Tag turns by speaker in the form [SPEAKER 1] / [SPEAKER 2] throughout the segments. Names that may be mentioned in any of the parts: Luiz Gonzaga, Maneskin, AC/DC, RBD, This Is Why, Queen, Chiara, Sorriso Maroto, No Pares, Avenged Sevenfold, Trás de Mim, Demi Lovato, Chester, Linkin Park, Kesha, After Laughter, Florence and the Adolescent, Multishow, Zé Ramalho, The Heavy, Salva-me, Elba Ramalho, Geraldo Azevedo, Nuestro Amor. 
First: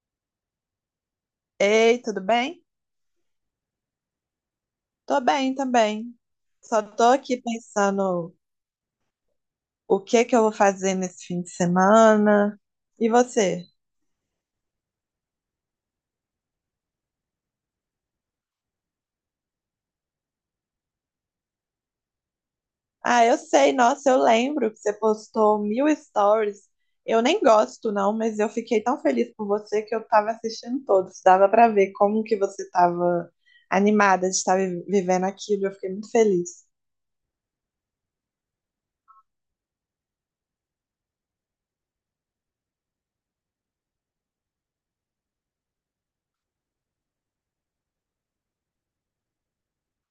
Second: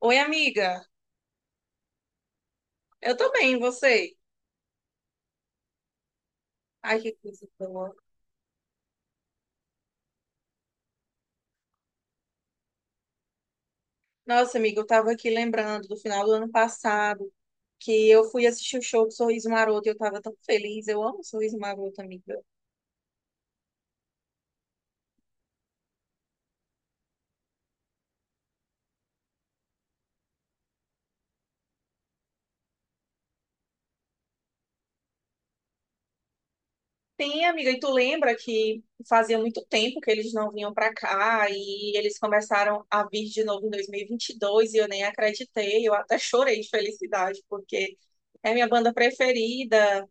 [SPEAKER 1] Oi, amiga.
[SPEAKER 2] Ei, tudo bem?
[SPEAKER 1] Eu tô bem, e você?
[SPEAKER 2] Tô bem também. Só
[SPEAKER 1] Ai,
[SPEAKER 2] tô
[SPEAKER 1] que
[SPEAKER 2] aqui
[SPEAKER 1] coisa boa.
[SPEAKER 2] pensando o que que eu vou fazer nesse fim de semana. E você?
[SPEAKER 1] Nossa, amiga, eu tava aqui lembrando do final do ano passado que eu fui assistir o show do Sorriso Maroto e eu tava tão feliz. Eu amo o Sorriso Maroto, amiga.
[SPEAKER 2] Ah, eu sei, nossa, eu lembro que você postou mil stories. Eu nem gosto, não, mas eu fiquei tão feliz por você que eu tava assistindo todos. Dava pra ver como que você tava animada de estar vivendo aquilo. Eu fiquei muito feliz.
[SPEAKER 1] Tem, amiga, e tu lembra que fazia muito tempo que eles não vinham pra cá e eles começaram a vir de novo em 2022 e vinte e dois e eu nem acreditei. Eu até chorei de felicidade porque é minha banda preferida.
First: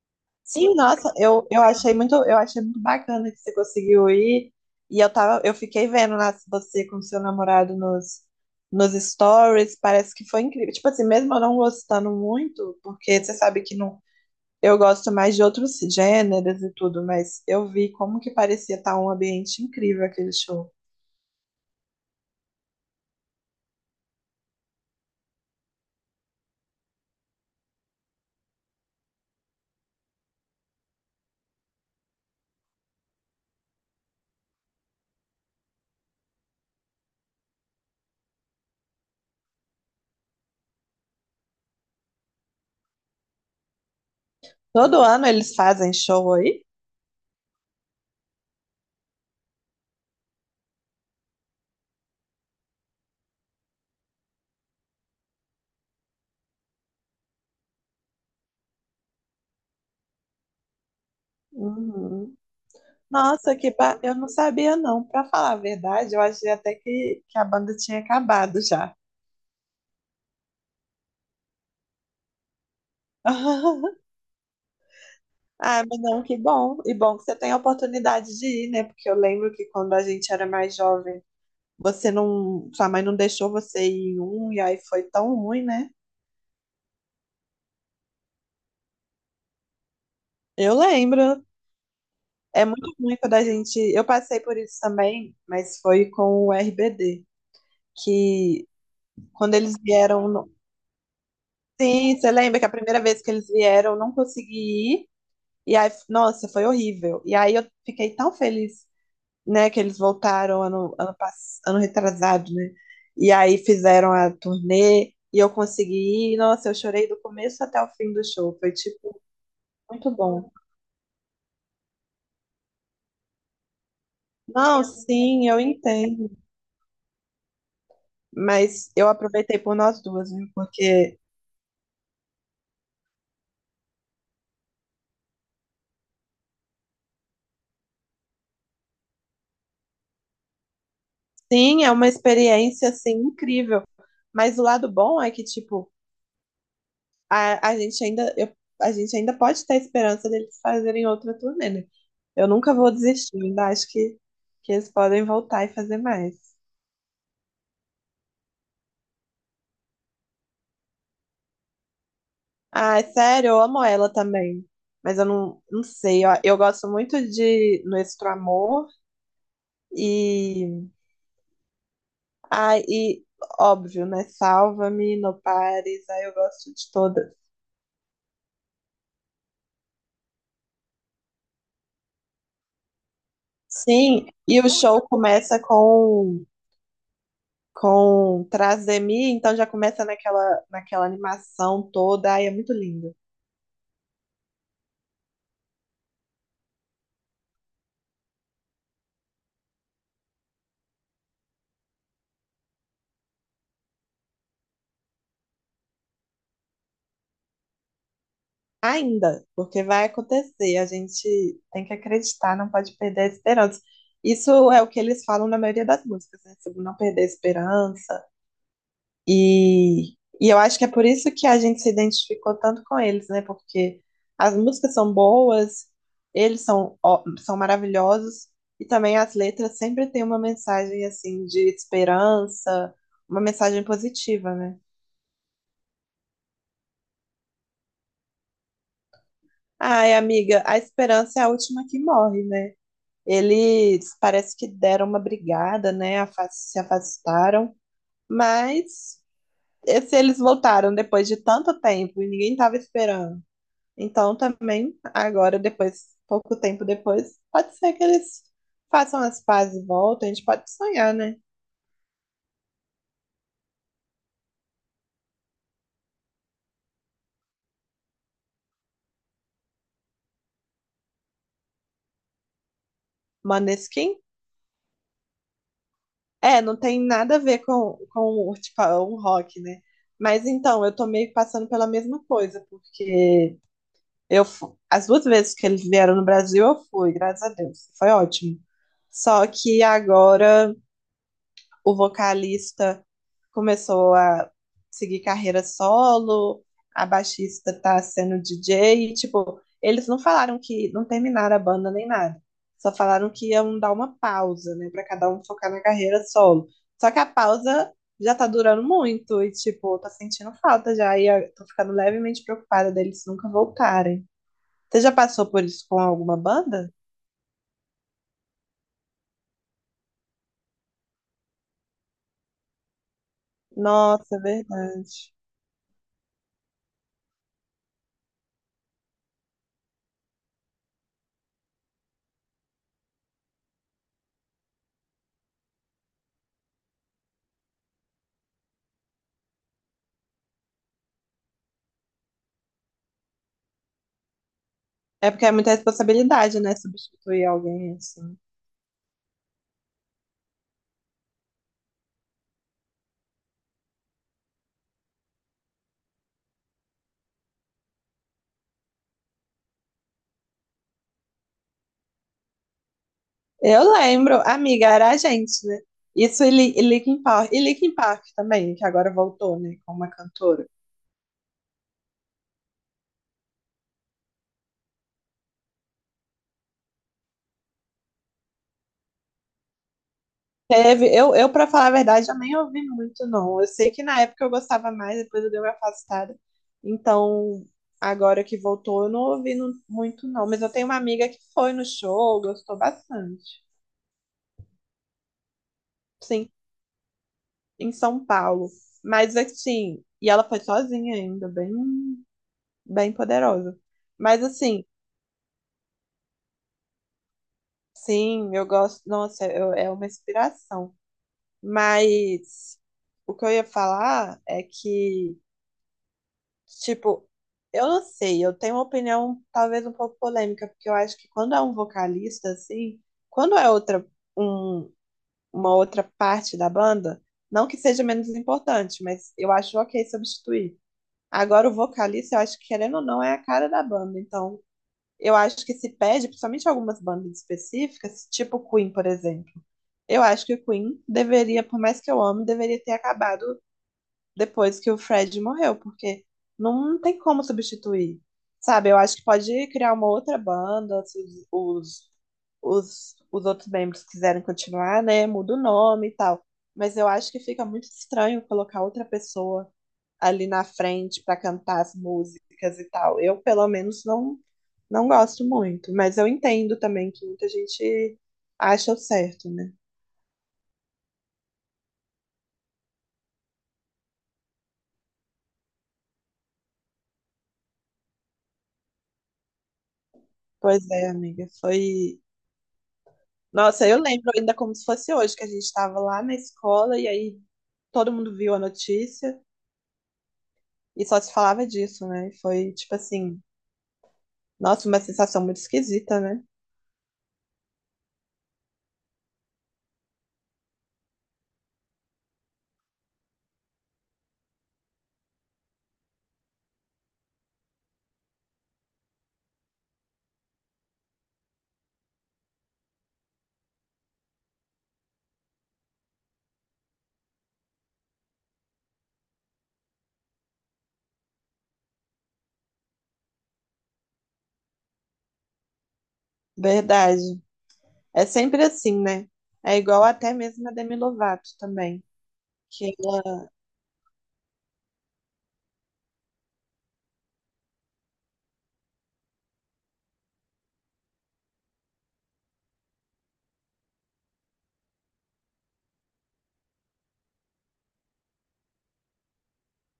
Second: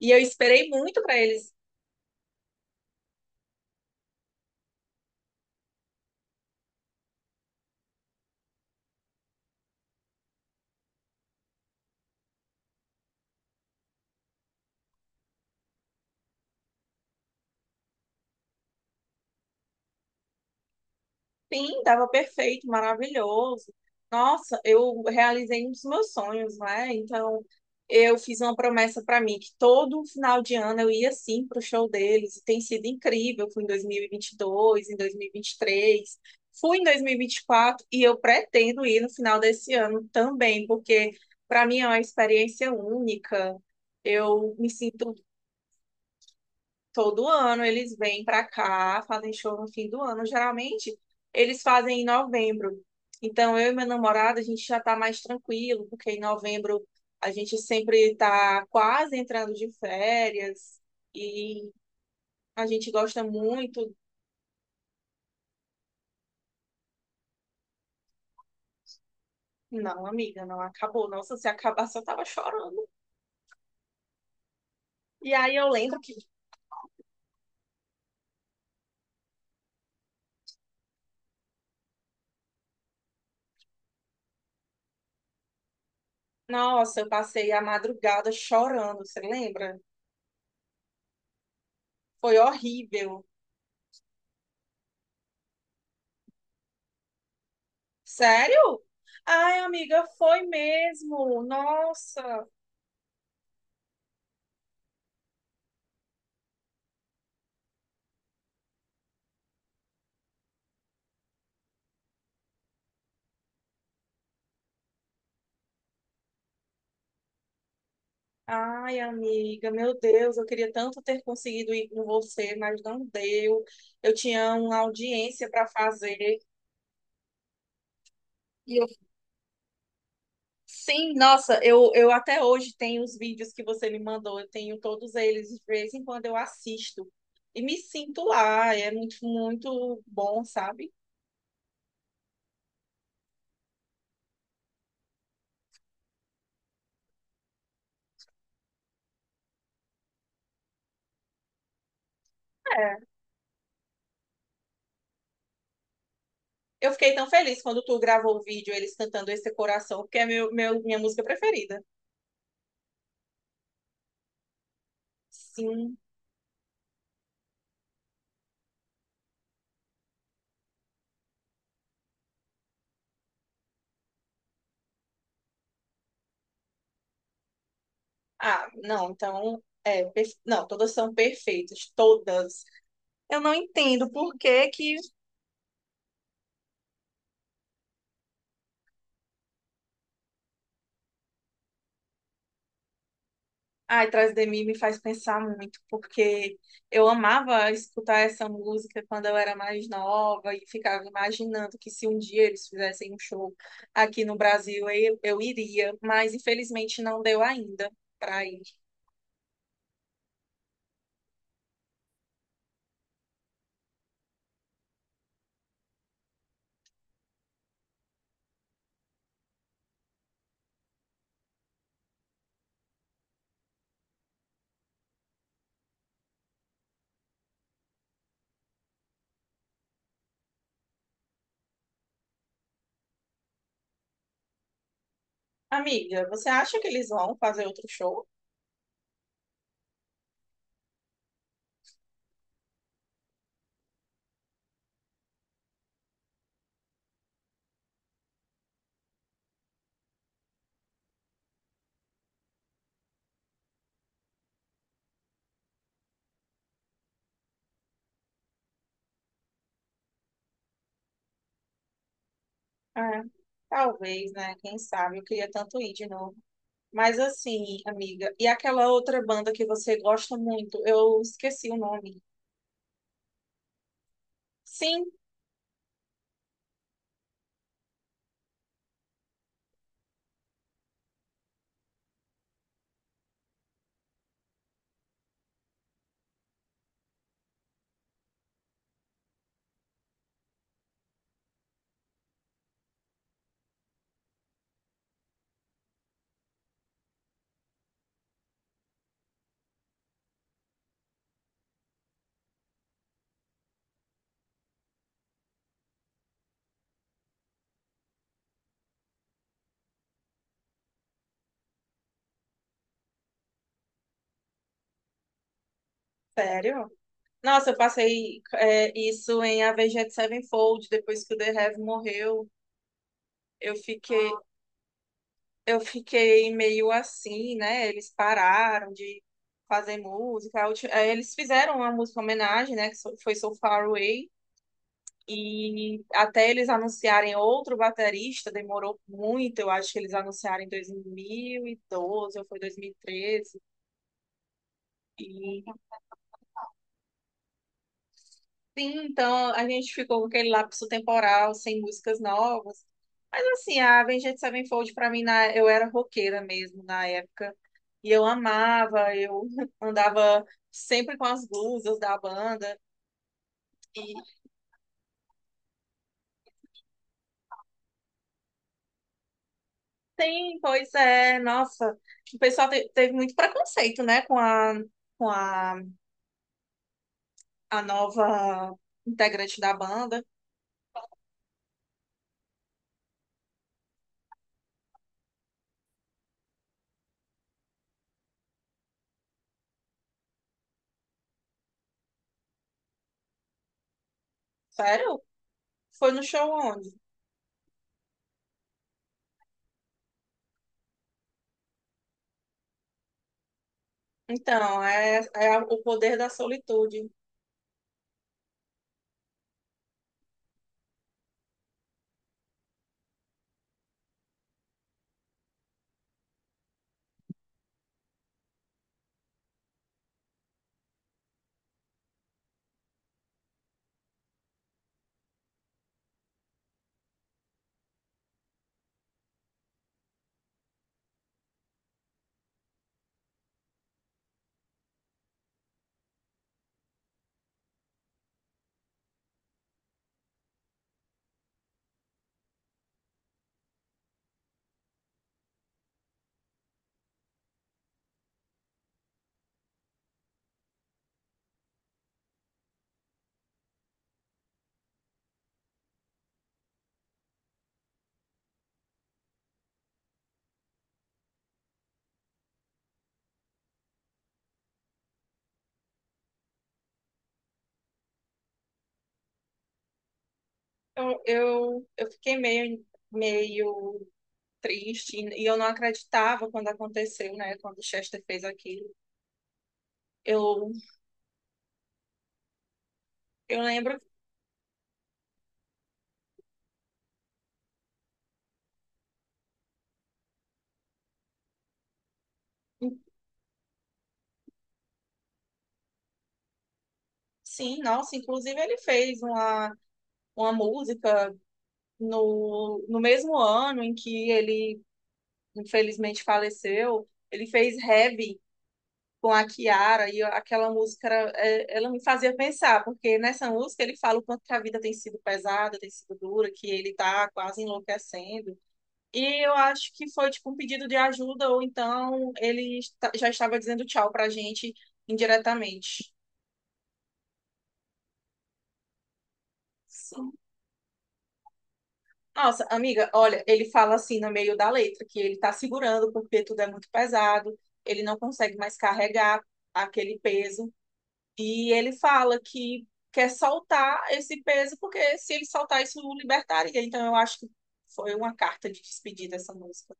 [SPEAKER 1] E eu esperei
[SPEAKER 2] Sim,
[SPEAKER 1] muito
[SPEAKER 2] nossa,
[SPEAKER 1] para
[SPEAKER 2] eu,
[SPEAKER 1] eles
[SPEAKER 2] eu achei muito, eu achei muito bacana que você conseguiu ir. E eu tava, eu fiquei vendo lá você com seu namorado nos stories, parece que foi incrível. Tipo assim, mesmo eu não gostando muito, porque você sabe que não, eu gosto mais de outros gêneros e tudo, mas eu vi como que parecia estar um ambiente incrível aquele show.
[SPEAKER 1] Sim, estava perfeito, maravilhoso. Nossa, eu realizei um dos meus sonhos, né? Então, eu fiz uma promessa para mim que todo final de ano eu ia sim pro show deles. E tem sido incrível. Fui em dois mil e vinte e dois, em dois mil e vinte e três, fui em dois mil e vinte e quatro e eu pretendo ir no final desse ano também, porque para mim é uma experiência única. Eu me
[SPEAKER 2] Todo
[SPEAKER 1] sinto
[SPEAKER 2] ano eles fazem show aí?
[SPEAKER 1] Todo ano eles vêm para cá, fazem show no fim do ano. Geralmente eles fazem em novembro. Então eu e meu namorado a gente já está mais tranquilo, porque em novembro a gente sempre está quase entrando de férias e
[SPEAKER 2] Uhum.
[SPEAKER 1] a gente gosta
[SPEAKER 2] Nossa,
[SPEAKER 1] muito.
[SPEAKER 2] eu não sabia não. Pra falar a verdade, eu achei até que a banda tinha acabado já.
[SPEAKER 1] Não, amiga, não acabou. Nossa, se acabasse eu tava chorando. E aí eu
[SPEAKER 2] Ah,
[SPEAKER 1] lembro
[SPEAKER 2] mas
[SPEAKER 1] que,
[SPEAKER 2] não, que bom. E bom que você tem a oportunidade de ir, né? Porque eu lembro que quando a gente era mais jovem, você não, sua mãe não deixou você ir em um e aí foi tão ruim, né?
[SPEAKER 1] nossa, eu passei a madrugada chorando, você lembra?
[SPEAKER 2] Eu lembro.
[SPEAKER 1] Foi
[SPEAKER 2] É muito ruim
[SPEAKER 1] horrível.
[SPEAKER 2] quando a gente, eu passei por isso também, mas foi com o RBD, que
[SPEAKER 1] Sério?
[SPEAKER 2] quando
[SPEAKER 1] Ai,
[SPEAKER 2] eles
[SPEAKER 1] amiga,
[SPEAKER 2] vieram,
[SPEAKER 1] foi mesmo.
[SPEAKER 2] sim, você
[SPEAKER 1] Nossa.
[SPEAKER 2] lembra que a primeira vez que eles vieram, eu não consegui ir. E aí, nossa, foi horrível. E aí eu fiquei tão feliz né? Que eles voltaram ano, ano, ano retrasado, né? E aí fizeram a turnê e eu consegui ir. Nossa, eu chorei do começo até o fim do show. Foi,
[SPEAKER 1] Ai,
[SPEAKER 2] tipo,
[SPEAKER 1] amiga, meu
[SPEAKER 2] muito
[SPEAKER 1] Deus, eu
[SPEAKER 2] bom.
[SPEAKER 1] queria tanto ter conseguido ir com você, mas não deu. Eu tinha uma
[SPEAKER 2] Não, sim,
[SPEAKER 1] audiência
[SPEAKER 2] eu
[SPEAKER 1] para
[SPEAKER 2] entendo.
[SPEAKER 1] fazer. E eu,
[SPEAKER 2] Mas eu aproveitei por nós duas, viu?
[SPEAKER 1] sim,
[SPEAKER 2] Porque,
[SPEAKER 1] nossa, eu até hoje tenho os vídeos que você me mandou, eu tenho todos eles, de vez em quando eu assisto. E me sinto lá, é muito, muito bom, sabe?
[SPEAKER 2] sim, é uma experiência, assim, incrível. Mas o lado bom é que, tipo, a, a gente ainda, eu- a gente ainda pode ter a esperança deles fazerem outra turnê, né? Eu nunca vou
[SPEAKER 1] É.
[SPEAKER 2] desistir, ainda acho que eles podem voltar e fazer mais.
[SPEAKER 1] Eu fiquei tão feliz quando tu gravou o vídeo, eles cantando Esse Coração, porque é minha música preferida.
[SPEAKER 2] Ai, sério, eu amo ela também. Mas eu não, não
[SPEAKER 1] Sim.
[SPEAKER 2] sei, ó, eu gosto muito de Nuestro Amor e. Ai, e óbvio, né? Salva-me, No Pares, aí eu gosto de todas.
[SPEAKER 1] Ah, não, então, é, não, todas são perfeitas, todas. Eu não entendo
[SPEAKER 2] Sim,
[SPEAKER 1] por
[SPEAKER 2] e
[SPEAKER 1] que
[SPEAKER 2] o
[SPEAKER 1] que
[SPEAKER 2] show começa com. Com Trás de Mim, então já começa naquela, naquela animação toda, ai, é muito lindo.
[SPEAKER 1] Ai, Trás de Mim me faz pensar muito, porque eu amava escutar essa música quando eu era mais nova e ficava imaginando que se um dia eles fizessem um show aqui no Brasil, eu iria, mas infelizmente não deu ainda pra ir.
[SPEAKER 2] Ainda, porque vai acontecer, a gente tem que acreditar, não pode perder a esperança. Isso é o que eles falam na maioria das músicas, né? Sobre não perder a esperança. E, e eu acho que é por isso que a gente se identificou tanto com eles, né? Porque as músicas são boas, eles são, são maravilhosos, e também as letras sempre têm uma mensagem, assim, de esperança, uma mensagem positiva, né?
[SPEAKER 1] Amiga, você acha que eles vão fazer outro show?
[SPEAKER 2] Ai, amiga, a esperança é a última que morre, né? Eles parece que deram uma brigada, né? Se afastaram, mas se eles voltaram depois de tanto tempo e ninguém estava esperando. Então também agora depois, pouco tempo depois, pode ser que eles façam as pazes e voltem. A gente pode sonhar, né?
[SPEAKER 1] É, talvez, né? Quem sabe? Eu queria tanto ir de novo. Mas assim, amiga, e aquela outra banda que você gosta muito, eu esqueci o nome.
[SPEAKER 2] Maneskin?
[SPEAKER 1] Sim,
[SPEAKER 2] É, não tem nada a ver com o, tipo, o rock, né? Mas então, eu tô meio que passando pela mesma coisa, porque as duas vezes que eles vieram no Brasil, eu fui, graças a Deus. Foi ótimo. Só que agora o vocalista começou a seguir carreira solo, a baixista tá sendo DJ, e, tipo, eles não falaram que não terminaram a banda nem nada. Só falaram que iam dar uma pausa, né, para cada um focar na carreira solo. Só que a pausa já tá durando muito e tipo, eu tô sentindo falta já e eu tô ficando levemente preocupada deles nunca voltarem. Você já passou por isso com alguma banda?
[SPEAKER 1] sério? Nossa, eu passei isso em Avenged Sevenfold, depois que o The Heavy morreu, eu fiquei,
[SPEAKER 2] Nossa, é verdade.
[SPEAKER 1] eu fiquei meio assim, né? Eles pararam de fazer música. Eles fizeram uma música homenagem, né? Foi So Far Away. E até eles anunciarem outro baterista, demorou muito. Eu acho que eles anunciaram em 2012 ou foi 2013. E
[SPEAKER 2] É porque é
[SPEAKER 1] treze.
[SPEAKER 2] muita
[SPEAKER 1] E,
[SPEAKER 2] responsabilidade, né? Substituir alguém assim.
[SPEAKER 1] sim, então a gente ficou com aquele lapso temporal, sem músicas novas. Mas assim, a Avenged Sevenfold pra mim, eu era roqueira mesmo na época. E eu amava, eu andava sempre com as blusas da banda.
[SPEAKER 2] Eu
[SPEAKER 1] E
[SPEAKER 2] lembro, amiga, era a gente, né? Isso e Linkin Park. E Linkin Park também, que agora voltou, né? Com uma
[SPEAKER 1] sim,
[SPEAKER 2] cantora.
[SPEAKER 1] pois é, nossa. O pessoal teve muito preconceito, né, com a nova integrante da banda.
[SPEAKER 2] Teve, pra falar a verdade, eu nem ouvi muito, não. Eu sei que na época eu gostava mais, depois eu dei uma afastada. Então, agora que voltou, eu não ouvi muito, não. Mas eu tenho uma amiga que foi no show, gostou bastante.
[SPEAKER 1] Sério? Foi no show
[SPEAKER 2] Sim,
[SPEAKER 1] onde?
[SPEAKER 2] em São Paulo. Mas assim, e ela foi sozinha ainda, bem, bem poderosa. Mas
[SPEAKER 1] Então,
[SPEAKER 2] assim,
[SPEAKER 1] é, o poder da solitude.
[SPEAKER 2] sim, eu gosto, nossa, é uma inspiração. Mas o que eu ia falar é que, tipo, eu não sei, eu tenho uma opinião talvez um pouco polêmica, porque eu acho que quando é um vocalista, assim, quando é outra, um, uma outra parte da banda, não que seja menos importante, mas eu acho ok substituir. Agora, o vocalista, eu acho que, querendo ou não, é a cara da banda. Então, eu acho que se pede, principalmente algumas bandas específicas, tipo Queen, por exemplo. Eu acho que o Queen deveria, por mais que eu ame, deveria ter acabado depois que o Fred morreu, porque não tem como substituir. Sabe, eu acho que pode criar uma outra banda, se os, os outros membros quiserem continuar, né? Muda o nome e tal. Mas eu acho que fica muito estranho colocar outra pessoa ali na frente para cantar as músicas e tal. Eu, pelo menos, não, não gosto muito, mas eu entendo também que muita gente acha o certo, né?
[SPEAKER 1] Eu fiquei meio triste e eu não acreditava quando aconteceu, né? Quando o Chester fez aquilo. Eu,
[SPEAKER 2] Pois é, amiga, foi.
[SPEAKER 1] eu
[SPEAKER 2] Nossa,
[SPEAKER 1] lembro,
[SPEAKER 2] eu lembro ainda como se fosse hoje, que a gente estava lá na escola e aí todo mundo viu a notícia e só se falava disso, né? Foi tipo assim, nossa, uma sensação muito esquisita, né?
[SPEAKER 1] sim, nossa, inclusive ele fez uma música no mesmo ano em que ele infelizmente faleceu. Ele fez Heavy, com a Chiara e aquela música é, ela me fazia pensar, porque nessa música ele fala o quanto que a vida tem sido pesada, tem sido dura, que ele tá quase enlouquecendo. E eu acho que foi tipo um pedido de ajuda, ou então ele já estava dizendo tchau pra gente indiretamente.
[SPEAKER 2] Verdade. É sempre assim, né? É igual
[SPEAKER 1] Sim.
[SPEAKER 2] até mesmo a Demi Lovato também,
[SPEAKER 1] Nossa,
[SPEAKER 2] que
[SPEAKER 1] amiga, olha, ele fala assim no meio da letra que ele tá segurando porque tudo é muito pesado, ele não consegue mais carregar aquele peso. E ele fala que quer soltar esse peso, porque se ele soltar isso, o libertaria. Então, eu acho que foi uma carta de despedida essa música.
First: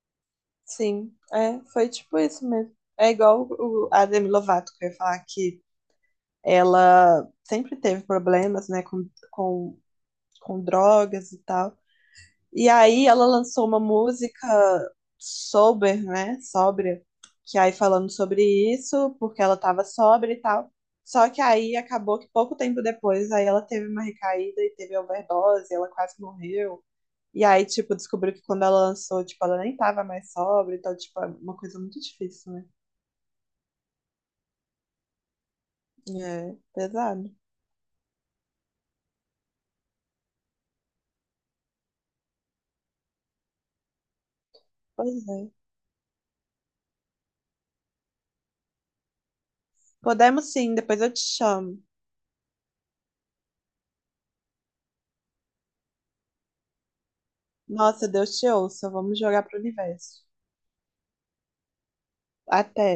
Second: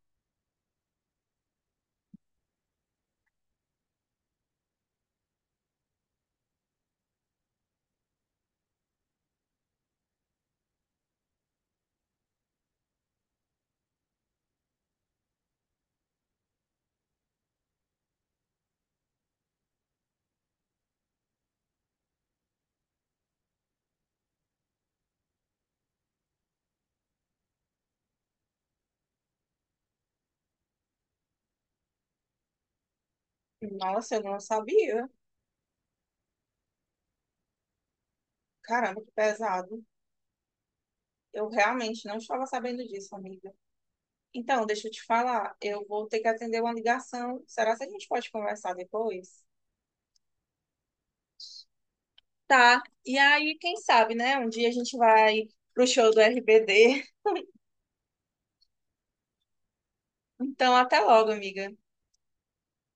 [SPEAKER 2] sim, é, foi tipo isso mesmo. É igual o, a Demi Lovato, que eu ia falar que ela sempre teve problemas, né, com drogas e tal. E aí ela lançou uma música sober, né, sóbria, que aí falando sobre isso, porque ela tava sóbria e tal. Só que aí acabou que pouco tempo depois, aí ela teve uma recaída e teve overdose, ela quase morreu. E aí, tipo, descobriu que quando ela lançou, tipo, ela nem tava mais sóbria, então, tipo, é uma coisa muito difícil, né?
[SPEAKER 1] Nossa, eu não sabia.
[SPEAKER 2] É, pesado.
[SPEAKER 1] Caramba, que pesado. Eu realmente não estava sabendo disso, amiga. Então, deixa eu te
[SPEAKER 2] Pois é.
[SPEAKER 1] falar, eu vou ter que atender uma ligação. Será que a gente pode conversar depois?
[SPEAKER 2] Podemos sim, depois eu te chamo.
[SPEAKER 1] Tá. E aí, quem sabe, né? Um dia a gente vai pro show do RBD.
[SPEAKER 2] Nossa, Deus te ouça, vamos jogar pro universo.
[SPEAKER 1] Então, até logo, amiga.
[SPEAKER 2] Até.